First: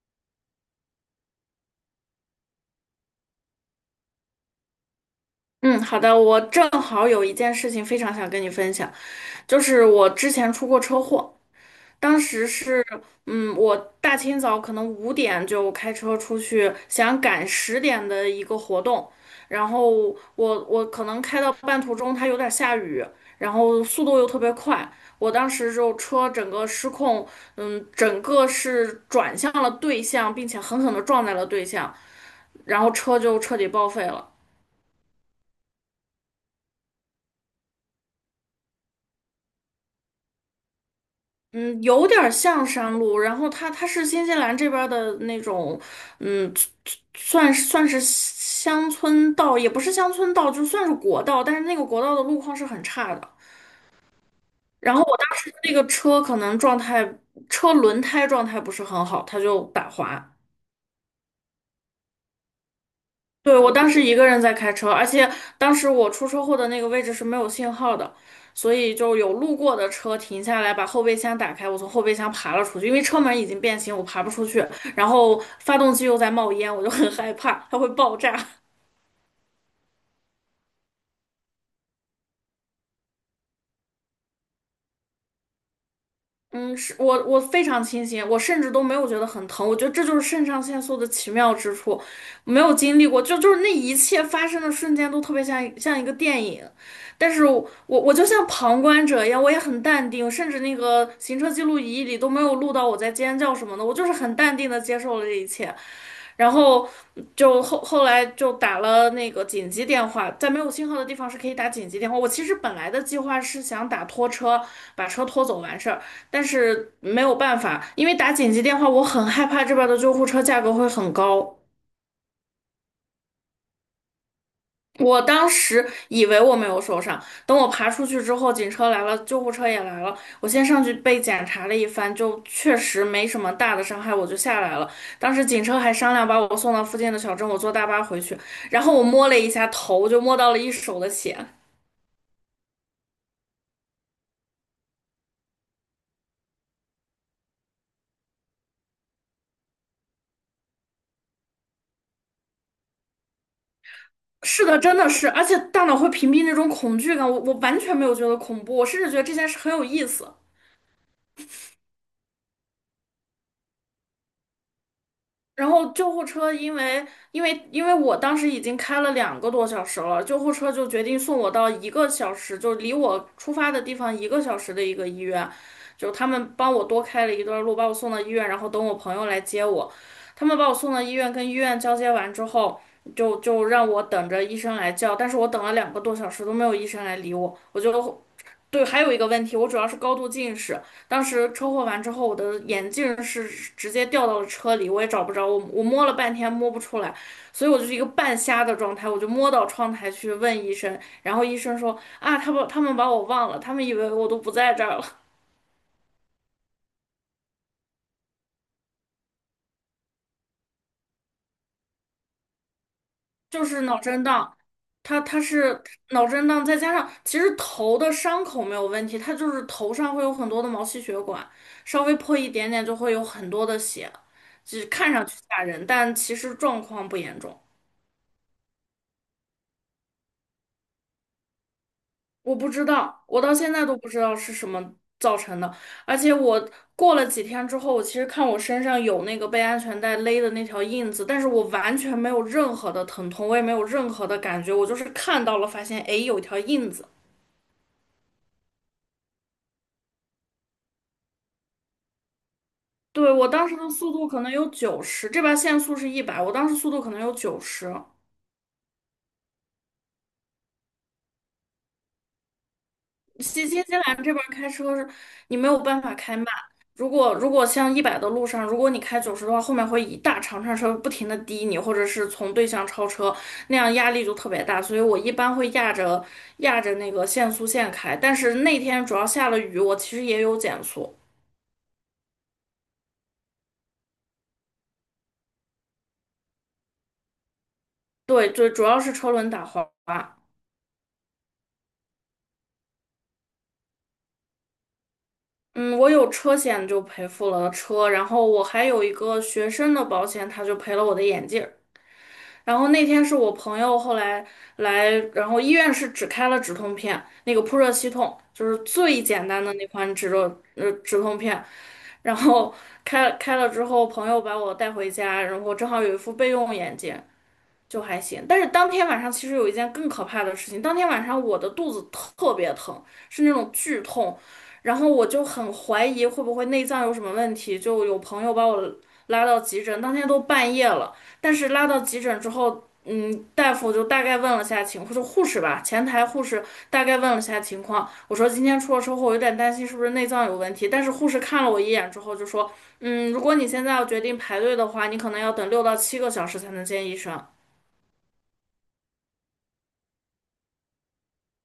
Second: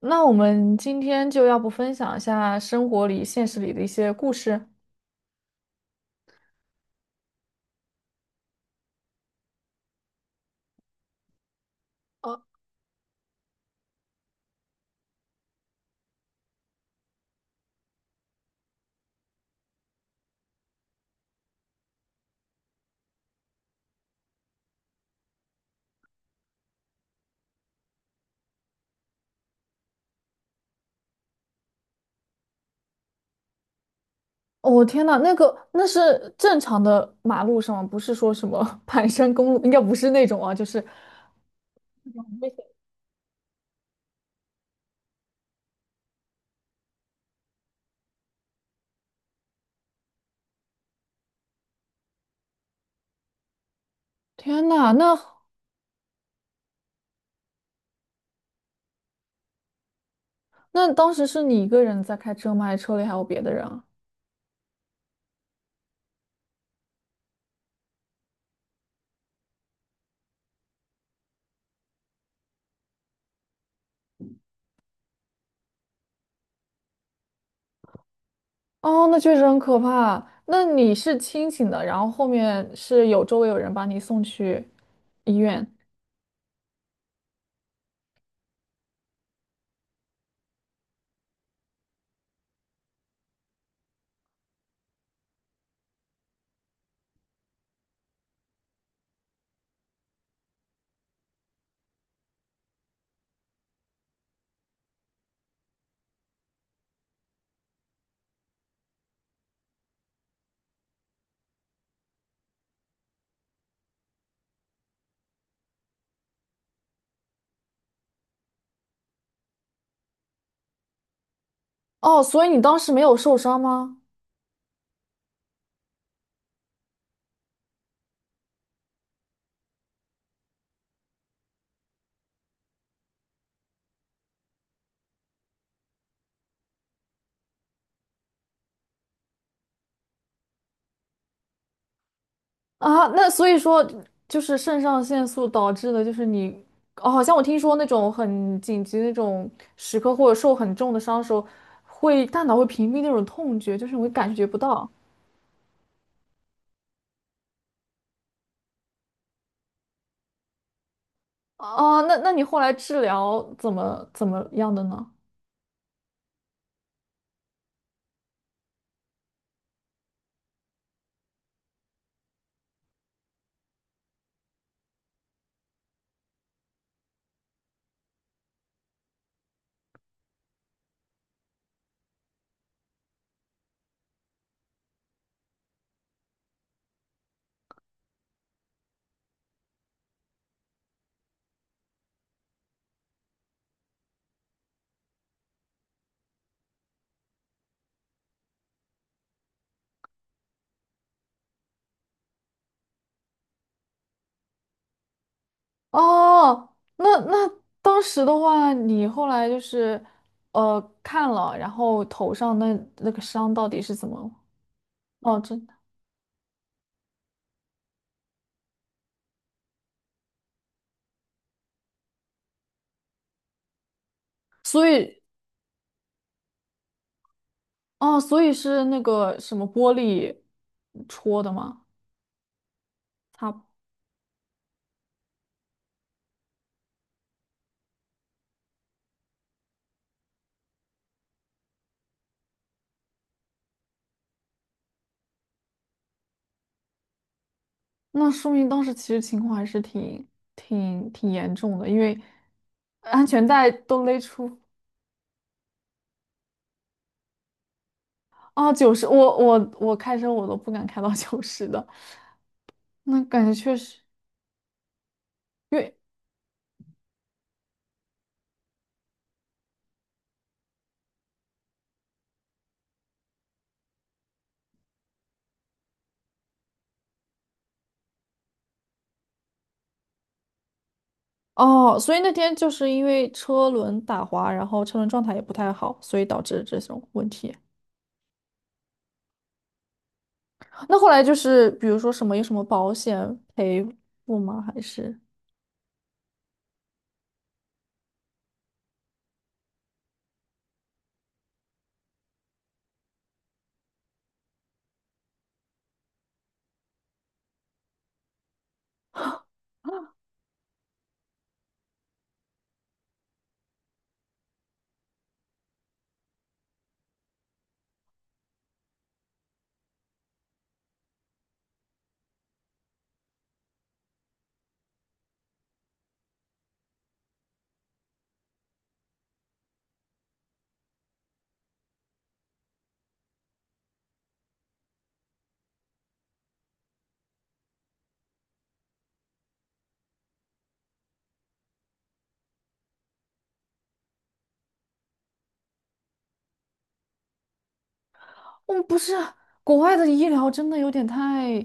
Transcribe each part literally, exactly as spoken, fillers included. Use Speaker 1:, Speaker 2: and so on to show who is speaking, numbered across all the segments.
Speaker 1: 那我们今天就要不分享一下生活里、现实里的一些故事？
Speaker 2: 嗯，好的，我正好有一件事情非常想跟你分享，就是我之前出过车祸。当
Speaker 1: 哦，
Speaker 2: 时是，嗯，我大清早可能五点就开车出去，想赶十点的一个活动。然后我我可能开到半途中，它有点下雨，然后速度又特别快，我当时就车整个失控。嗯，整个是转向了对向，并且狠狠地撞在了对向，然后车就彻底报废了。
Speaker 1: 我天呐，那个那是正常的马路上吗，不是说什么 盘山公路，应该不是那种啊。就是，
Speaker 2: 嗯，有点儿像山路，然后它它是新西兰这边儿的那种。嗯，算是算是乡村道，也不是乡村道，就算是国道，但是那个国道的路况是很差的。
Speaker 1: 天呐，
Speaker 2: 然后我
Speaker 1: 那
Speaker 2: 当时那个车可能状态，车轮胎状态不是很好，它就打滑。
Speaker 1: 那当时是你一个人在开车吗？还是车里还有别的
Speaker 2: 对，
Speaker 1: 人
Speaker 2: 我
Speaker 1: 啊？
Speaker 2: 当时一个人在开车，而且当时我出车祸的那个位置是没有信号的，所以就有路过的车停下来，把后备箱打开，我从后备箱爬了出去，因为车门已经变形，我爬不出去，然后发动机又在冒烟，我就很害怕，它会爆炸。
Speaker 1: 哦，那确实很可怕。那你是清醒的，然后后面是有周围有人把你送去医院。
Speaker 2: 嗯，是我我非常清醒，我甚至都没有觉得很疼，我觉得这就是肾上腺素的奇妙之处，没有经历过，就就是那一切发生的瞬间都特别像一像一个电影，但是我我我就像旁观者一样，我也很淡定，甚至那个行车记录仪里都没有录到我在尖叫什么的，我就是很淡定的接受了这一切。然后就后后来就打了那个紧急电话，在没有信号的地方是可以打紧急电话。我其实本来的计划是想打拖车，把车拖走完事儿，但是没有办法，因为打紧急电话，我很害怕这边的救护车价格会很高。
Speaker 1: 哦，所以你当时没有受伤吗？
Speaker 2: 我当时以为我没有受伤，等我爬出去之后，警车来了，救护车也来了。我先上去被检查了一番，就确实没什么大的伤害，我就下来了。当时警车还商量把我送到附近的小镇，我坐大巴回去。然后我摸了一下头，就摸到了一手的血。
Speaker 1: 啊，那所以说就是肾上腺素导致的，就是你，哦，好像我听说那种很紧急那种时刻或者受很重的伤的时候，会大脑会屏蔽那种痛觉，就是你会感觉不
Speaker 2: 是的，
Speaker 1: 到。
Speaker 2: 真的是，而且大脑会屏蔽那种恐惧感，我我完全没有觉得恐怖，我甚至觉得这件事很有意思。
Speaker 1: 哦，那那你后来治疗怎么怎么样的呢？
Speaker 2: 然后救护车因为因为因为我当时已经开了两个多小时了，救护车就决定送我到一个小时，就离我出发的地方一个小时的一个医院，就他们帮我多开了一段路，把我送到医院，然后等我朋友来接我。他们把我送到医院，跟医院交接完之后，就就让我等着医生来叫，但是我等了两个多小时都没有医生来理我，我就对，还有一个问题，我主要是高度近视。当时车祸完之后，我的眼镜是直接掉到了车里，我也找不着，我我摸了半天摸不出来，所以我就是一个半瞎的状态，我就摸到窗台去问医生，然后医生说啊，他把他们把我忘了，他们以为我都不在这儿了。
Speaker 1: 哦，那那当时的话，你后来就是呃看了，然后头上那那个 伤
Speaker 2: 就
Speaker 1: 到底
Speaker 2: 是
Speaker 1: 是
Speaker 2: 脑
Speaker 1: 怎
Speaker 2: 震
Speaker 1: 么？
Speaker 2: 荡，他
Speaker 1: 哦，
Speaker 2: 他
Speaker 1: 真的，
Speaker 2: 是脑震荡，再加上其实头的伤口没有问题，他就是头上会有很多的毛细血管，稍微破一点点就会有很多的血，就是
Speaker 1: 所
Speaker 2: 看
Speaker 1: 以
Speaker 2: 上去吓人，但其实状况不严重。
Speaker 1: 哦，所以是那个什么玻璃戳的吗？
Speaker 2: 我不知道，我到
Speaker 1: 他
Speaker 2: 现在都不知道是什么造成的。而且我过了几天之后，我其实看我身上有那个被安全带勒的那条印子，但是我完全没有任何的疼痛，我也没有任何的感觉，我就是看到了，发现诶有一条印子。
Speaker 1: 那说明当时其实情况还是挺挺挺严重的，因为安
Speaker 2: 对，
Speaker 1: 全
Speaker 2: 我当
Speaker 1: 带
Speaker 2: 时的
Speaker 1: 都
Speaker 2: 速
Speaker 1: 勒
Speaker 2: 度可能
Speaker 1: 出
Speaker 2: 有九十，这边限速是一百，我当时速度可能有九十。
Speaker 1: 啊九十，我我我开车我都不敢开到九十的，那感觉
Speaker 2: 新
Speaker 1: 确
Speaker 2: 新西
Speaker 1: 实，
Speaker 2: 兰这边儿开车是你没
Speaker 1: 因
Speaker 2: 有
Speaker 1: 为
Speaker 2: 办法开慢。如果如果像一百的路上，如果你开九十的话，后面会一大长串车不停的滴你，或者是从对向超车，那样压力就特别大。所以我一般会压着压着那个限速线开。但是那天主要下了雨，我其实也有减速。
Speaker 1: 哦，所以那天就是因为车轮打滑，然后车轮状态也不太好，所以导致这种问题。
Speaker 2: 对对，主要是车轮打滑。
Speaker 1: 那后来就是比如说什么有什么保险赔付吗？还是？
Speaker 2: 嗯，我有车险就赔付了车，然后我还有一个学生的保险，他就赔了我的眼镜。然后那天是我朋友后来来，然后医院是只开了止痛片，那个扑热息痛就是最简单的那款止热呃止痛片，然后开开了之后，朋友把我带回家，然后正好有一副备用眼镜，就还行。但是当天晚上其实有一件更可怕的事情，当天晚上我的肚子特别疼，是那种剧痛，然后我就很怀疑会不会内脏有什么问题，就有朋友把我拉到急诊，当天都半夜了，但是拉到急诊之后。嗯，大夫就大概问了下情况，就护士吧，前台护士大概问了下情况。我说今天出了车祸，我有点担心是不是内脏有问题。但是护士看了我一眼之后就说，嗯，如果你现在要决定排队的话，你可能要等六到七个小时才能见医生。
Speaker 1: 嗯，不是，国外的医疗真的有点太，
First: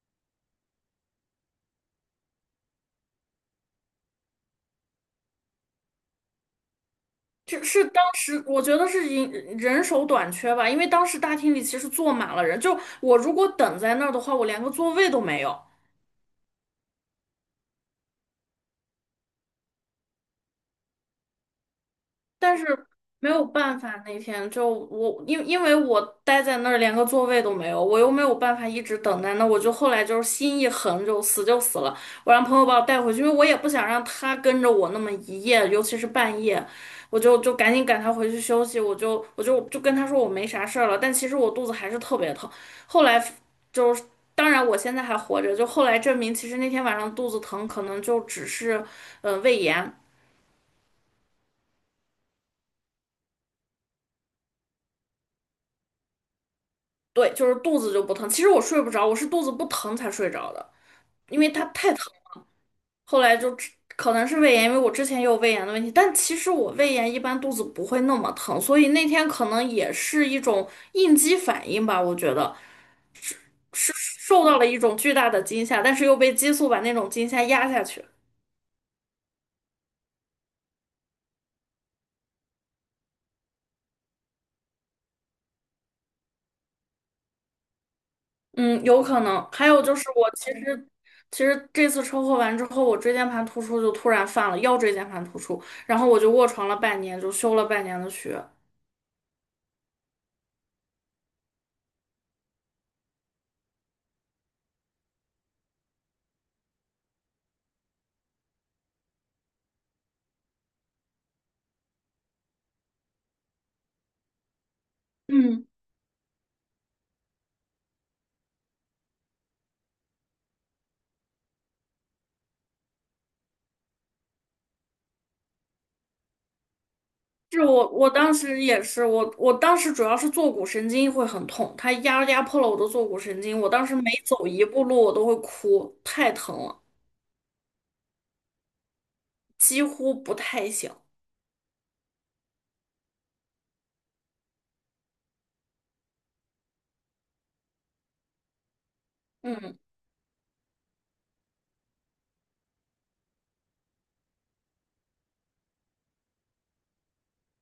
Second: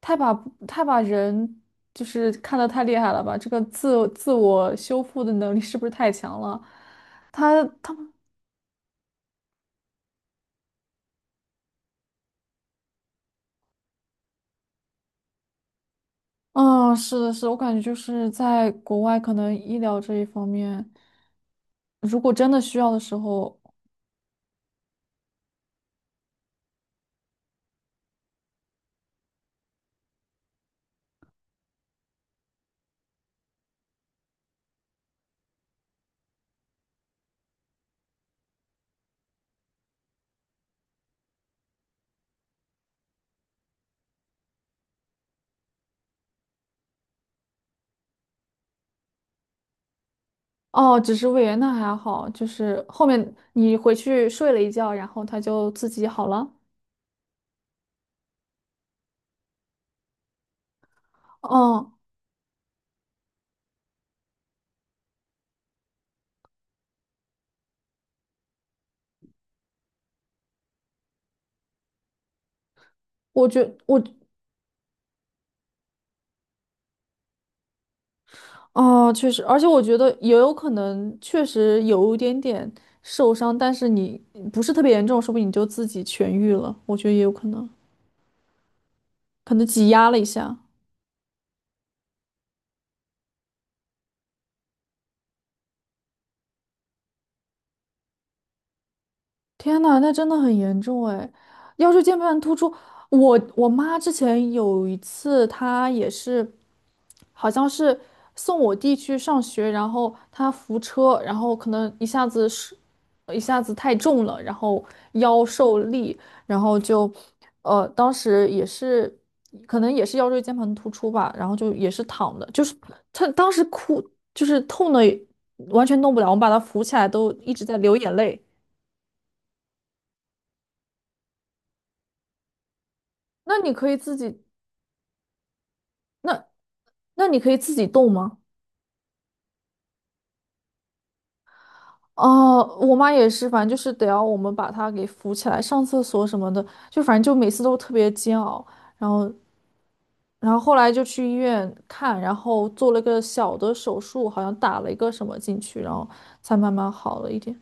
Speaker 1: 太把太把人就是看得太厉害了吧？这个自自我修复的能力是不是太强了？他
Speaker 2: 这是
Speaker 1: 他
Speaker 2: 当
Speaker 1: 们
Speaker 2: 时我觉得是人人手短缺吧，因为当时大厅里其实坐满了人，就我如果等在那儿的话，我连个座位都没有。
Speaker 1: 嗯，是的，是的，我感觉就是在国外，可能医疗这一方面，如果真
Speaker 2: 但
Speaker 1: 的
Speaker 2: 是
Speaker 1: 需要的时
Speaker 2: 没有
Speaker 1: 候，
Speaker 2: 办法，那天就我因因为我待在那儿连个座位都没有，我又没有办法一直等待，那我就后来就是心一横，就死就死了。我让朋友把我带回去，因为我也不想让他跟着我那么一夜，尤其是半夜，我就就赶紧赶他回去休息。我就我就就跟他说我没啥事儿了，但其实我肚子还是特别疼。后来就是。当然，我现在还活着。就后来证明，其实那天晚上肚子疼，可能就只是，呃，胃炎。
Speaker 1: 哦，只是胃炎那还好，就是后面你回去睡了一觉，然后他就自己好了。
Speaker 2: 对，就是肚子就不疼。其实我睡不着，我是肚子不疼才睡着的，因为它
Speaker 1: 嗯，
Speaker 2: 太疼。后来就只可能是胃炎，因为我之前也有胃炎的问题，但其实我胃炎一般肚子不会那么疼，所以那天可能也是一种应激反应吧，我觉得是
Speaker 1: 我觉我
Speaker 2: 受到了一种巨大的惊吓，但是又被激素把那种惊吓压下去。
Speaker 1: 哦，确实，而且我觉得也有可能，确实有一点点受伤，但是你不是特别严重，说不定你就自己痊愈了，我觉得也有可能，
Speaker 2: 嗯，有可能。
Speaker 1: 可能
Speaker 2: 还有
Speaker 1: 挤
Speaker 2: 就是
Speaker 1: 压了一
Speaker 2: 我其
Speaker 1: 下。
Speaker 2: 实。其实这次车祸完之后，我椎间盘突出就突然犯了腰椎间盘突出，然后我就卧床了半年，就休了半年的学。
Speaker 1: 天呐，那真的很严重哎！腰椎间盘突出，我我妈之前有一次，她也是，好像是送我弟去上学，然后她扶车，然后可能一下子是一下子太重了，然后腰
Speaker 2: 嗯。
Speaker 1: 受力，然后就呃，当时也是可能也是腰椎间盘突出吧，然后就也是躺的，就是她当时哭，就是痛的完全动不了，我们把她扶起来都一
Speaker 2: 是
Speaker 1: 直在
Speaker 2: 我，
Speaker 1: 流
Speaker 2: 我
Speaker 1: 眼
Speaker 2: 当
Speaker 1: 泪。
Speaker 2: 时也是，我我当时主要是坐骨神经会很痛，它压压迫了我的坐骨神
Speaker 1: 那
Speaker 2: 经，我
Speaker 1: 你
Speaker 2: 当
Speaker 1: 可
Speaker 2: 时
Speaker 1: 以
Speaker 2: 每
Speaker 1: 自己，
Speaker 2: 走一步路我都会哭，太
Speaker 1: 那
Speaker 2: 疼了，
Speaker 1: 那你可以自己动吗？
Speaker 2: 几乎不太行。
Speaker 1: 哦，我妈也是，反正就是得要我们把她给扶起来，上厕所什么的，就反正就每次都特别煎熬。然后，
Speaker 2: 嗯。
Speaker 1: 然后后来就去医院看，然后做了个小的手术，好像打了一个什么进去，然后才慢慢好了一点。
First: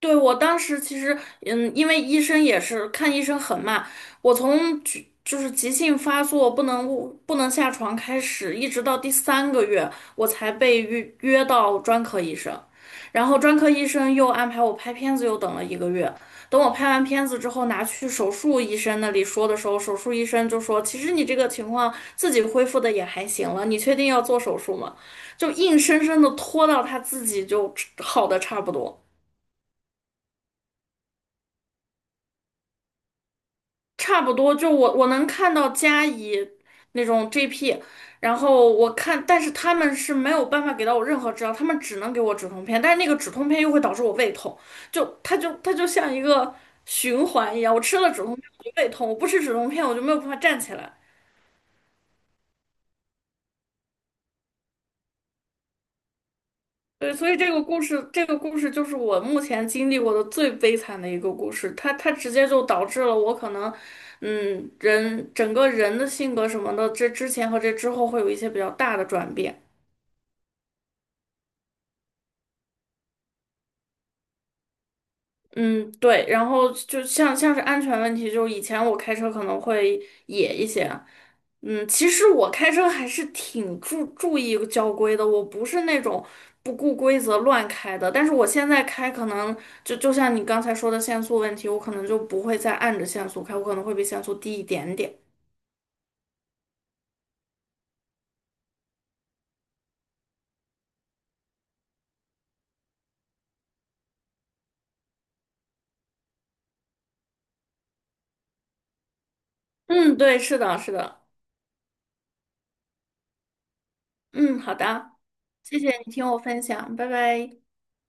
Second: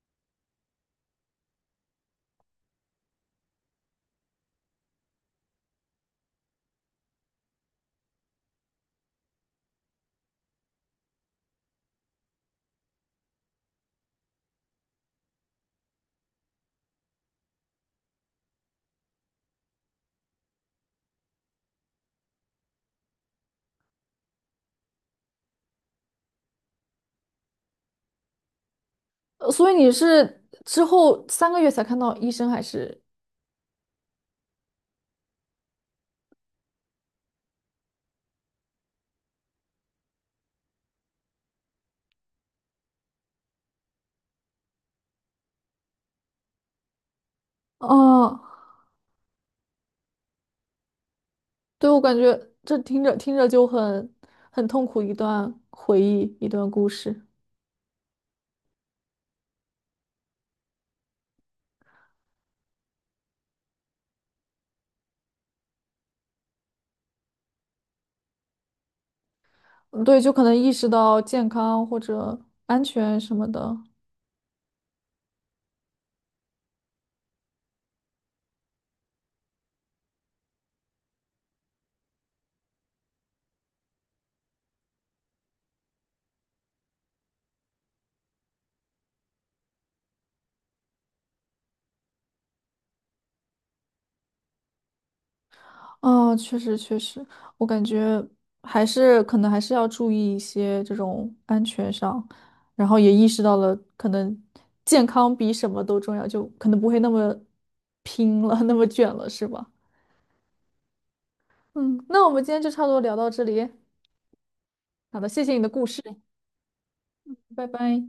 Speaker 2: 对，我当时其实，嗯，因为医生也是看医生很慢，我从急就是急性发作不能不能下床开始，一直到第三个月，我才被约约到专科医生，然后专科医生又安排我拍片子，又等了一个月。等我拍完片子之后，拿去手术医生那里说的时候，手术医生就说："其实你这个情况自己恢复的也还行了，你确定要做手术吗？"就硬生生的拖到他自己就好的差不多。
Speaker 1: 呃所以你是之后三个月才看到医生，还是？
Speaker 2: 差不多，就我我能看到佳怡那种 G P,然后我看，但是他们是没有办法给到我任何治疗，他们只能给我止痛片，但是那个止痛片又会导致我胃痛，就它就它就像一个循环一样，我吃了止痛
Speaker 1: 哦，
Speaker 2: 片我就胃痛，我不吃止痛片我就没有办法站起来。
Speaker 1: 对，我感觉这听着听着就很很痛苦，一段回忆，一段故
Speaker 2: 对，
Speaker 1: 事。
Speaker 2: 所以这个故事，这个故事就是我目前经历过的最悲惨的一个故事，它它直接就导致了我可能。嗯，人整个人的性格什么的，这之前和这之后会有一些比较大的转变。
Speaker 1: 嗯对，就可能意识到健康或者安全什么的。
Speaker 2: 嗯，对，然后就像像是安全问题，就是以前我开车可能会野一些，嗯，其实我开车还是挺注注意交规的，我不是那种不顾规则乱开的，但是我现在开可能就就像你刚才说的限速问题，我可能就不会再按着限速开，我可能会比限速低一点点。
Speaker 1: 哦，确实，确实，我感觉还是可能还是要注意一些这种安全上，然后也意识到了可能健康比什么都重要，就可能不会那么拼了，那么卷了，是吧？
Speaker 2: 嗯，对，是的，是的，
Speaker 1: 嗯，那我们今天就差不多聊到这里。
Speaker 2: 嗯，好的，
Speaker 1: 好的，谢谢你的
Speaker 2: 谢
Speaker 1: 故
Speaker 2: 谢
Speaker 1: 事，
Speaker 2: 你听我分享，拜拜。
Speaker 1: 拜拜。